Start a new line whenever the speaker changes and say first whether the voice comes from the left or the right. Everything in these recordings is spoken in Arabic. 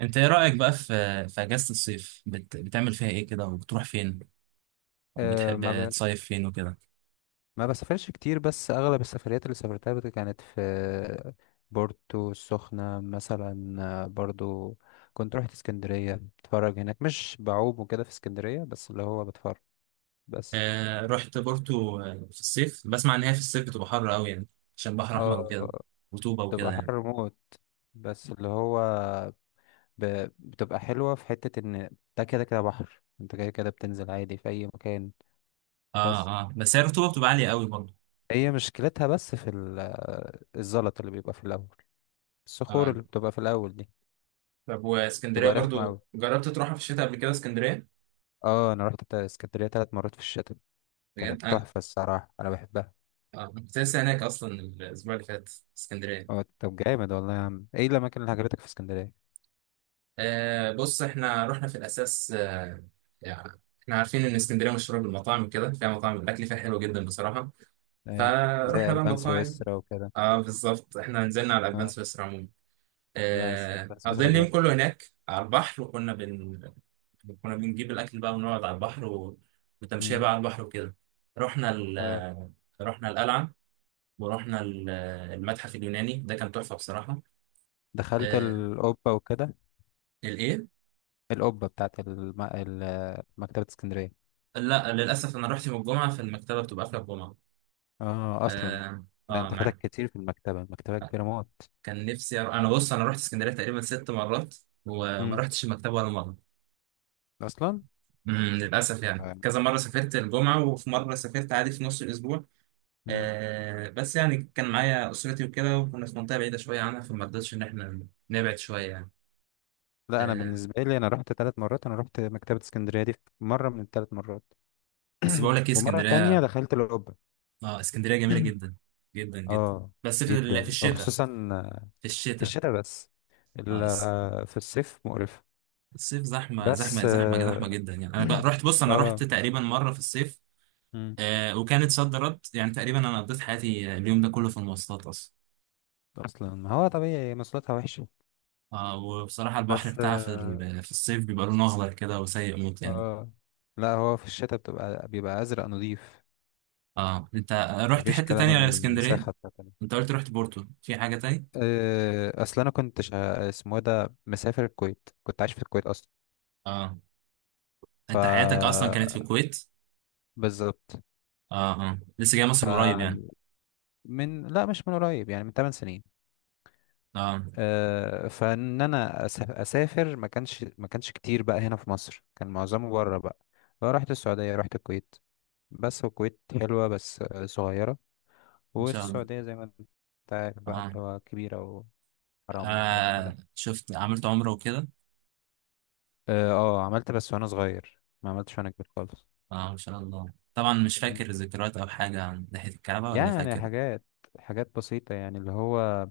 right: انت ايه رأيك بقى في اجازة الصيف، بتعمل فيها ايه كده، وبتروح فين،
left: آه،
right: وبتحب تصيف فين وكده؟
left: ما بسافرش كتير، بس اغلب السفريات اللي سافرتها كانت في بورتو السخنة مثلا. برضو كنت رحت اسكندرية، بتفرج هناك، مش بعوم وكده في اسكندرية، بس اللي هو بتفرج بس.
right: آه، رحت بورتو. في الصيف بسمع ان هي في الصيف بتبقى حر قوي يعني، عشان بحر احمر
left: اه،
right: وكده، رطوبة وكده
left: بتبقى
right: يعني.
left: حر موت، بس اللي هو ب... بتبقى حلوة في حتة ان ده كده كده بحر، انت كده كده بتنزل عادي في اي مكان.
right: اه،
left: بس
right: اه، بس هي الرطوبة بتبقى عالية قوي برضه.
left: هي مشكلتها بس في الزلط اللي بيبقى في الاول، الصخور
right: اه،
left: اللي بتبقى في الاول دي
right: طب واسكندرية
left: تبقى رخمة
right: برضو
left: أوي.
right: جربت
left: اه، انا رحت اسكندرية ثلاث مرات في الشتاء، كانت
right: تروحها؟
left: تحفة الصراحة، انا بحبها. اه طب جامد والله يا عم، ايه الاماكن اللي عجبتك في اسكندرية؟
right: آه، بص احنا رحنا في الاساس. يعني احنا عارفين ان اسكندريه مشهوره بالمطاعم وكده، فيها مطاعم الاكل فيها حلو جدا بصراحه.
left: ايه، زي
right: فروحنا بقى
left: البان
right: مطاعم.
left: سويسرا وكده.
right: اه، بالظبط احنا نزلنا على الابان
left: اه
right: سويسرا عموما.
left: لا، البان سويسرا
right: قضينا اليوم
left: جامد.
right: كله هناك على البحر، وكنا كنا بنجيب الاكل بقى، ونقعد على البحر وتمشيه
left: مم.
right: بقى على البحر وكده. رحنا ال...
left: اه،
right: آه، رحنا القلعه. ورحنا المتحف اليوناني ده كان تحفه بصراحه.
left: دخلت
right: آه.
left: القبة وكده،
right: الايه؟
left: القبة بتاعت مكتبة اسكندرية.
right: لا، للاسف انا رحت يوم الجمعه، فالمكتبه بتبقى قافله الجمعه.
left: اه اصلا.
right: اه.
left: ده انت فاتك
right: معاك.
left: كتير في المكتبة، المكتبة كبيرة موت.
right: كان نفسي أروح. بص انا رحت اسكندريه تقريبا ست مرات، وما
left: مم.
right: رحتش المكتبه ولا مره.
left: اصلا.
right: للاسف يعني
left: آه.
right: كذا مره سافرت الجمعه، وفي مره سافرت عادي في نص الاسبوع.
left: مم.
right: بس يعني كان معايا اسرتي وكده، وكنا في منطقه بعيده شويه عنها، فما رضيتش ان احنا نبعد شويه يعني.
left: لا، انا
right: آه
left: بالنسبة لي انا رحت 3 مرات، انا رحت مكتبة اسكندرية دي في مرة من الثلاث مرات.
right: بس بقول لك ايه
left: ومرة تانية
right: اسكندريه.
left: دخلت القبة.
right: اه، اسكندريه جميله جدا جدا جدا.
left: اه،
right: بس في
left: جدا
right: الشتاء.
left: وخصوصا
right: في
left: في
right: الشتاء.
left: الشتاء، بس
right: اه.
left: في الصيف مقرفة.
right: الصيف زحمه
left: بس
right: زحمه زحمه زحمه جدا يعني. انا بقى- رحت بص انا رحت
left: آه،
right: تقريبا مره في الصيف.
left: مم.
right: وكانت صد رد يعني، تقريبا انا قضيت حياتي اليوم ده كله في المواصلات اصلا.
left: اصلا، ما هو طبيعي مواصلاتها وحشة.
right: وبصراحه البحر
left: بس
right: بتاعها في ال- في الصيف بيبقى لونه اخضر كده وسيء موت يعني.
left: آه. لا، هو في الشتاء بيبقى ازرق نظيف،
right: اه. انت رحت
left: مفيش
right: حته
left: كلام،
right: تانية غير اسكندريه؟
left: المساحة بتاعتنا.
right: انت قلت رحت بورتو، في حاجه تانية؟
left: اصل انا كنت اسمه إيه ده، مسافر الكويت، كنت عايش في الكويت اصلا.
right: اه،
left: ف
right: انت حياتك اصلا كانت في الكويت؟
left: بالظبط.
right: اه، اه، لسه جاي مصر قريب يعني.
left: من، لا، مش من قريب، يعني من 8 سنين.
right: اه،
left: فان انا اسافر ما كانش كتير بقى هنا في مصر، كان معظمه بره بقى، رحت السعودية، رحت الكويت. بس الكويت حلوة، بس صغيرة.
right: ان شاء الله.
left: والسعودية زي ما انت عارف بقى
right: اه،
left: اللي هو كبيرة، وحرام والحاجات دي كلها.
right: شفت عملت عمره وكده؟
left: اه، عملت بس وانا صغير، ما عملتش وانا كبير خالص.
right: اه، ان شاء الله. طبعا مش
left: م.
right: فاكر ذكريات او حاجه عن ناحيه الكعبه، ولا
left: يعني
right: فاكر؟
left: حاجات، حاجات بسيطة، يعني اللي هو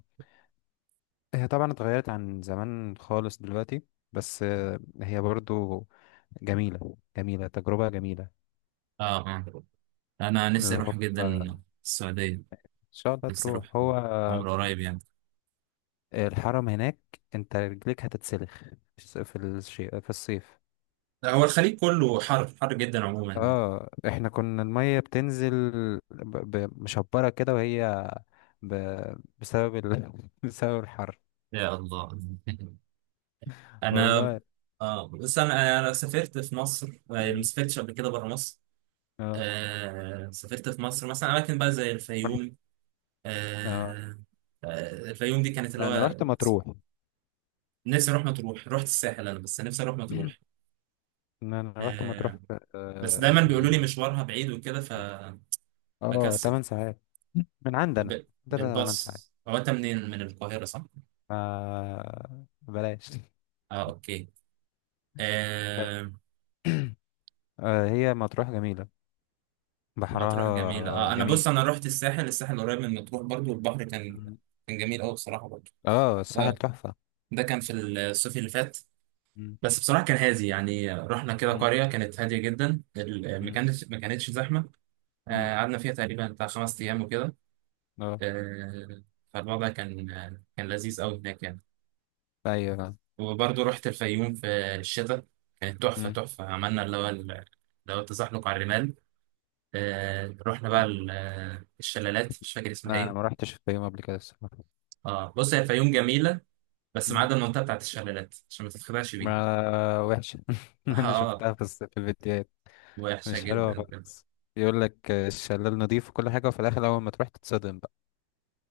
left: هي طبعا اتغيرت عن زمان خالص دلوقتي، بس هي برضو جميلة، جميلة، تجربة جميلة.
right: اه، اه، انا نفسي
left: اللي هو
right: اروح جدا.
left: إن
right: السعوديه.
left: شاء الله
right: نفسي أروح
left: تروح، هو
right: عمر قريب يعني.
left: الحرم هناك أنت رجليك هتتسلخ في الشيء، في الصيف.
right: لا، هو الخليج كله حر، حر جدا عموما.
left: اه، احنا كنا المية بتنزل مشبرة كده، وهي ب... بسبب بسبب الحر،
right: يا الله. أنا.
left: والله.
right: بس أنا سافرت في مصر، يعني ما
left: مم.
right: سافرتش قبل كده بره مصر.
left: اه،
right: سافرت في مصر مثلا أماكن بقى زي
left: رحت.
right: الفيوم.
left: اه
right: آه الفيوم دي كانت اللي
left: لا، انا رحت
right: هو.
left: مطروح.
right: نفسي أروح مطروح. رحت الساحل أنا، بس نفسي أروح مطروح.
left: إن انا رحت
right: آه
left: مطروح في،
right: بس دايما بيقولوا لي مشوارها بعيد وكده،
left: 8
right: بكسل.
left: ساعات من عندنا، عندنا 8
right: بالباص.
left: ساعات.
right: هو أنت منين من القاهرة صح؟
left: بلاش.
right: اه، اوكي. آه
left: هي مطروح جميلة،
right: مطروح جميلة.
left: بحرها
right: اه، انا
left: جميل.
right: بص انا رحت الساحل. الساحل قريب من مطروح برضو، والبحر كان
left: مم.
right: كان جميل قوي بصراحة برضو.
left: اه، الساحل
right: آه.
left: تحفة.
right: ده كان في الصيف اللي فات.
left: مم.
right: بس بصراحة كان هادي يعني، رحنا كده
left: مم.
right: قرية كانت هادية جدا، ما
left: مم.
right: كانتش ما كانتش زحمة.
left: مم.
right: قعدنا فيها تقريبا بتاع خمس أيام وكده.
left: اه
right: آه، فالوضع كان لذيذ قوي هناك يعني.
left: ايوه، فاهم.
right: وبرضو رحت الفيوم في الشتاء. كانت تحفة
left: مم.
right: تحفة. عملنا اللي هو التزحلق على الرمال. رحنا بقى
left: مم.
right: الشلالات، مش فاكر اسمها
left: لا، انا ما
right: إيه.
left: رحتش في يوم قبل كده الصراحة.
right: اه، بص هي الفيوم جميلة، بس ما
left: مم.
right: عدا المنطقة بتاعت الشلالات، عشان ما تتخدعش بيها.
left: ما وحشة. انا
right: اه. آه،
left: شفتها في الفيديوهات،
right: وحشة
left: مش حلوة
right: جدا جدا.
left: خالص، يقول لك الشلال نضيف وكل حاجة، وفي الاخر اول ما تروح تتصدم بقى.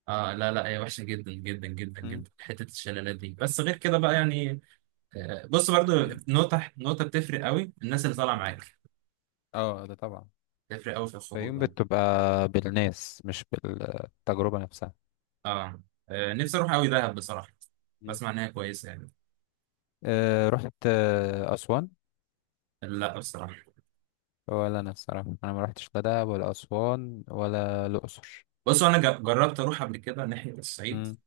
right: اه، لا، لا، هي وحشة جدا جدا جدا
left: مم.
right: جدا حتة الشلالات دي، بس غير كده بقى يعني. بص برضو،
left: مم.
right: نقطة نقطة، بتفرق قوي الناس اللي طالعة
left: مم.
right: معاك،
left: اه ده طبعا.
right: بتفرق قوي في الخروج
left: فيوم
right: يعني.
left: بتبقى بالناس، مش بالتجربة نفسها.
right: اه. نفسي اروح قوي دهب بصراحة،
left: مم.
right: بسمع ان هي كويسة يعني.
left: أه، رحت أسوان؟
right: لا بصراحة.
left: ولا أنا الصراحة أنا ما رحتش لا دهب ولا أسوان ولا الأقصر.
right: بص انا جربت اروح قبل كده ناحية الصعيد.
left: مم،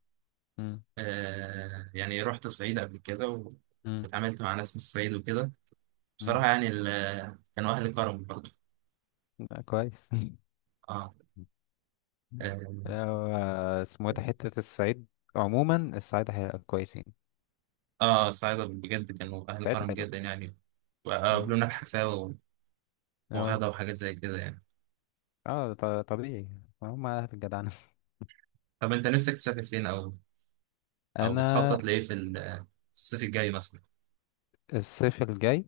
left: مم،
right: يعني رحت الصعيد قبل كده
left: مم،
right: اتعاملت مع ناس من الصعيد وكده. بصراحة
left: مم.
right: يعني كانوا أهل كرم برضه.
left: لا، كويس.
right: آه آه
left: لو اسمه إيه ده حتة الصعيد، عموما الصعيد حلو، كويسين،
right: الصعايدة بجد كانوا أهل
left: الصعيد
right: كرم
left: حلو.
right: جدا يعني.
left: مم.
right: وقابلونا بحفاوة،
left: اه،
right: وغدا وحاجات زي كده يعني.
left: اه، طبيعي، هم أهل الجدعنة.
right: طب أنت نفسك تسافر فين، أو أو
left: أنا.
right: بتخطط لإيه في الصيف الجاي مثلا؟
left: الصيف الجاي.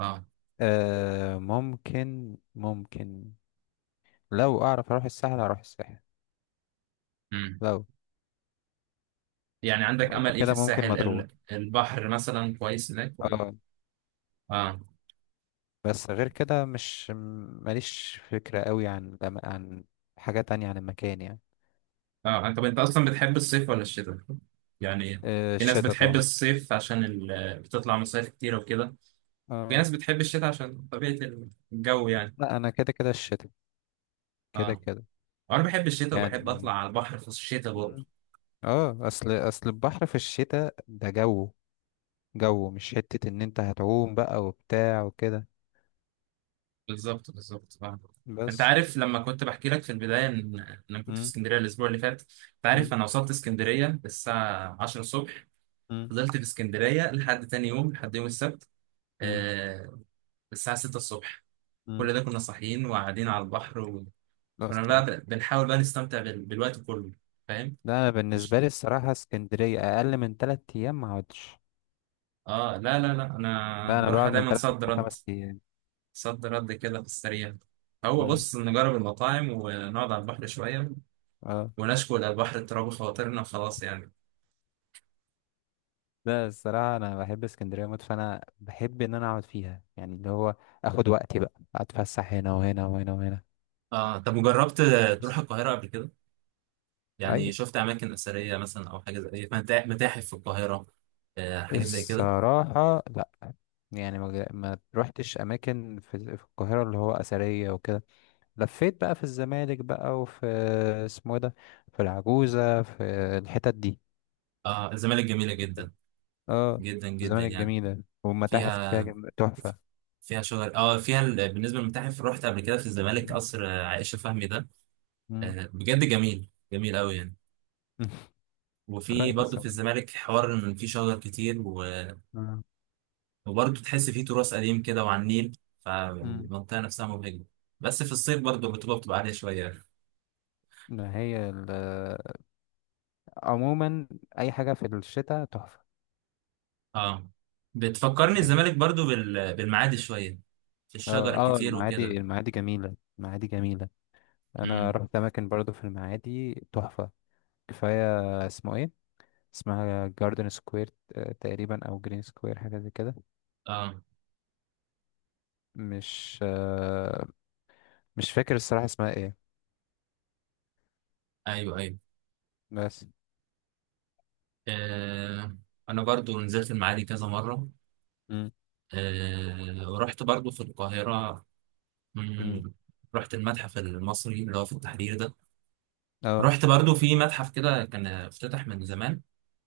right: آه.
left: ممكن، ممكن، لو اعرف اروح الساحل هروح الساحل.
right: مم.
left: لو
right: يعني عندك
left: غير
right: أمل إيه في
left: كده ممكن
right: الساحل،
left: مطروح.
right: البحر مثلا كويس هناك ولا؟
left: اه،
right: آه،
left: بس غير كده مش ماليش فكرة قوي عن عن حاجة تانية عن المكان، يعني.
right: آه. طب أنت أصلا بتحب الصيف ولا الشتاء؟ يعني في ناس
left: الشتا
right: بتحب
left: طبعا.
right: الصيف عشان بتطلع مصايف كتير وكده. في
left: اه
right: ناس بتحب الشتاء عشان طبيعة الجو يعني.
left: لا، انا كده كده الشتا، كده
right: اه،
left: كده
right: وانا بحب الشتاء وبحب
left: يعني.
right: اطلع على البحر في الشتاء برضه.
left: مم. اه، اصل البحر في الشتاء ده جو، جو مش حتة ان انت هتعوم بقى وبتاع وكده
right: بالظبط، بالظبط، اه. انت
left: بس.
right: عارف لما كنت بحكي لك في البدايه إن انا كنت في
left: مم.
right: اسكندريه الاسبوع اللي فات؟ انت عارف،
left: مم.
right: انا وصلت اسكندريه الساعه 10 الصبح.
left: مم.
right: فضلت في اسكندريه لحد تاني يوم، لحد يوم السبت.
left: مم.
right: آه الساعه 6 الصبح.
left: مم.
right: كل ده كنا صاحيين وقاعدين على البحر، وكنا
left: اصلا،
right: بقى بنحاول بقى نستمتع بالوقت كله. فاهم؟
left: ده انا
right: مش.
left: بالنسبه لي الصراحه اسكندريه اقل من 3 ايام ما اقعدش،
right: اه، لا، لا، لا، انا
left: ده انا
right: بروح
left: بقعد من
right: دايما
left: ثلاث
right: صد رد.
left: لخمس ايام.
right: صد رد كده في السريع. هو
left: امم
right: بص نجرب المطاعم ونقعد على البحر شوية،
left: اه
right: ونشكو إلى البحر اضطراب خواطرنا، وخلاص يعني.
left: لا، الصراحه انا بحب اسكندريه موت، فانا بحب ان انا اقعد فيها، يعني اللي هو اخد وقتي بقى، اتفسح هنا وهنا وهنا وهنا.
right: اه، طب وجربت
left: بس-
right: تروح القاهرة قبل كده؟ يعني
left: ايوه.
right: شفت أماكن أثرية مثلا، أو حاجة زي متاحف في القاهرة؟ حاجة زي كده.
left: الصراحه لا، يعني ما روحتش اماكن في القاهره اللي هو اثريه وكده، لفيت بقى في الزمالك بقى، وفي، اسمه إيه ده، في العجوزه، في الحتت دي.
right: اه، الزمالك جميلة جدا
left: اه،
right: جدا جدا
left: زمان
right: يعني.
left: الجميلة والمتاحف اللي فيها
right: فيها
left: تحفة.
right: فيها شجر. بالنسبة للمتاحف رحت قبل كده في الزمالك
left: مم.
right: قصر عائشة فهمي ده.
left: مم.
right: بجد جميل جميل أوي يعني. وفي برضه
left: كويس
right: في
left: والله.
right: الزمالك حوار إن في شجر كتير،
left: آه.
right: وبرضه تحس فيه تراث قديم كده وعلى النيل،
left: مم.
right: فالمنطقة نفسها مبهجة. بس في الصيف برضه الرطوبة بتبقى عالية شوية.
left: ما هي ال... عموما أي حاجة في الشتاء تحفة،
right: اه، بتفكرني
left: يعني.
right: الزمالك برضه بالمعادي شوية، في الشجر
left: اه، اه،
right: الكتير
left: المعادي،
right: وكده.
left: المعادي جميلة، المعادي جميلة. أنا
right: امم.
left: رحت أماكن برضو في المعادي تحفة. كفاية اسمه إيه، اسمها جاردن سكوير تقريبا، أو جرين سكوير، حاجة زي كده.
right: اه،
left: مش آه مش فاكر الصراحة اسمها إيه.
right: ايوه، ايوه.
left: بس.
right: آه. انا برضه نزلت المعادي كذا مرة.
left: مم.
right: آه. ورحت برضه في القاهرة.
left: مم.
right: مم. رحت المتحف المصري اللي هو في التحرير ده.
left: اه.
right: رحت برضه في متحف كده كان افتتح من زمان،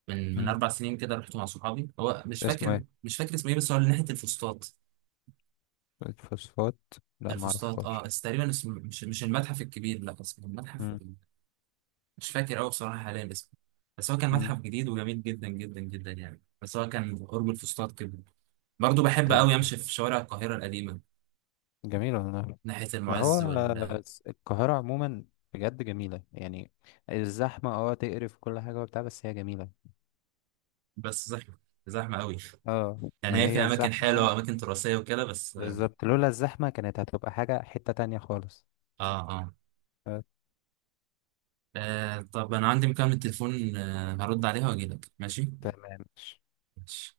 right: من
left: مم.
right: اربع سنين كده. رحت مع صحابي، هو مش
left: اسمه
right: فاكر
left: إيه
right: مش فاكر اسمه ايه، بس هو اللي ناحيه الفسطاط.
left: الفوسفات؟ لا، ما
right: الفسطاط، اه.
left: اعرفهاش.
right: بس تقريبا اسمه مش المتحف الكبير، لا اسمه المتحف،
left: مم.
right: مش فاكر قوي بصراحه حاليا اسمه. بس هو كان
left: مم.
right: متحف جديد وجميل جدا جدا جدا يعني، بس هو كان قرب الفسطاط كده. برضه بحب
left: طب
right: قوي امشي في شوارع القاهره القديمه،
left: جميل والله.
right: ناحيه
left: ما هو
right: المعز وال.
left: القاهرة عموما بجد جميلة، يعني الزحمة تقرف كل حاجة وبتاع، بس هي جميلة.
right: بس زحمه، زحمه قوي
left: اه، ما
right: يعني. هي في
left: هي
right: اماكن
left: الزحمة،
right: حلوه، اماكن تراثيه وكده، بس اه.
left: بالظبط، لولا الزحمة كانت هتبقى حاجة حتة تانية خالص.
right: اه،
left: آه،
right: آه. طب انا عندي مكالمه تليفون، هرد عليها واجي لك ماشي.
left: تمام
right: ماشي.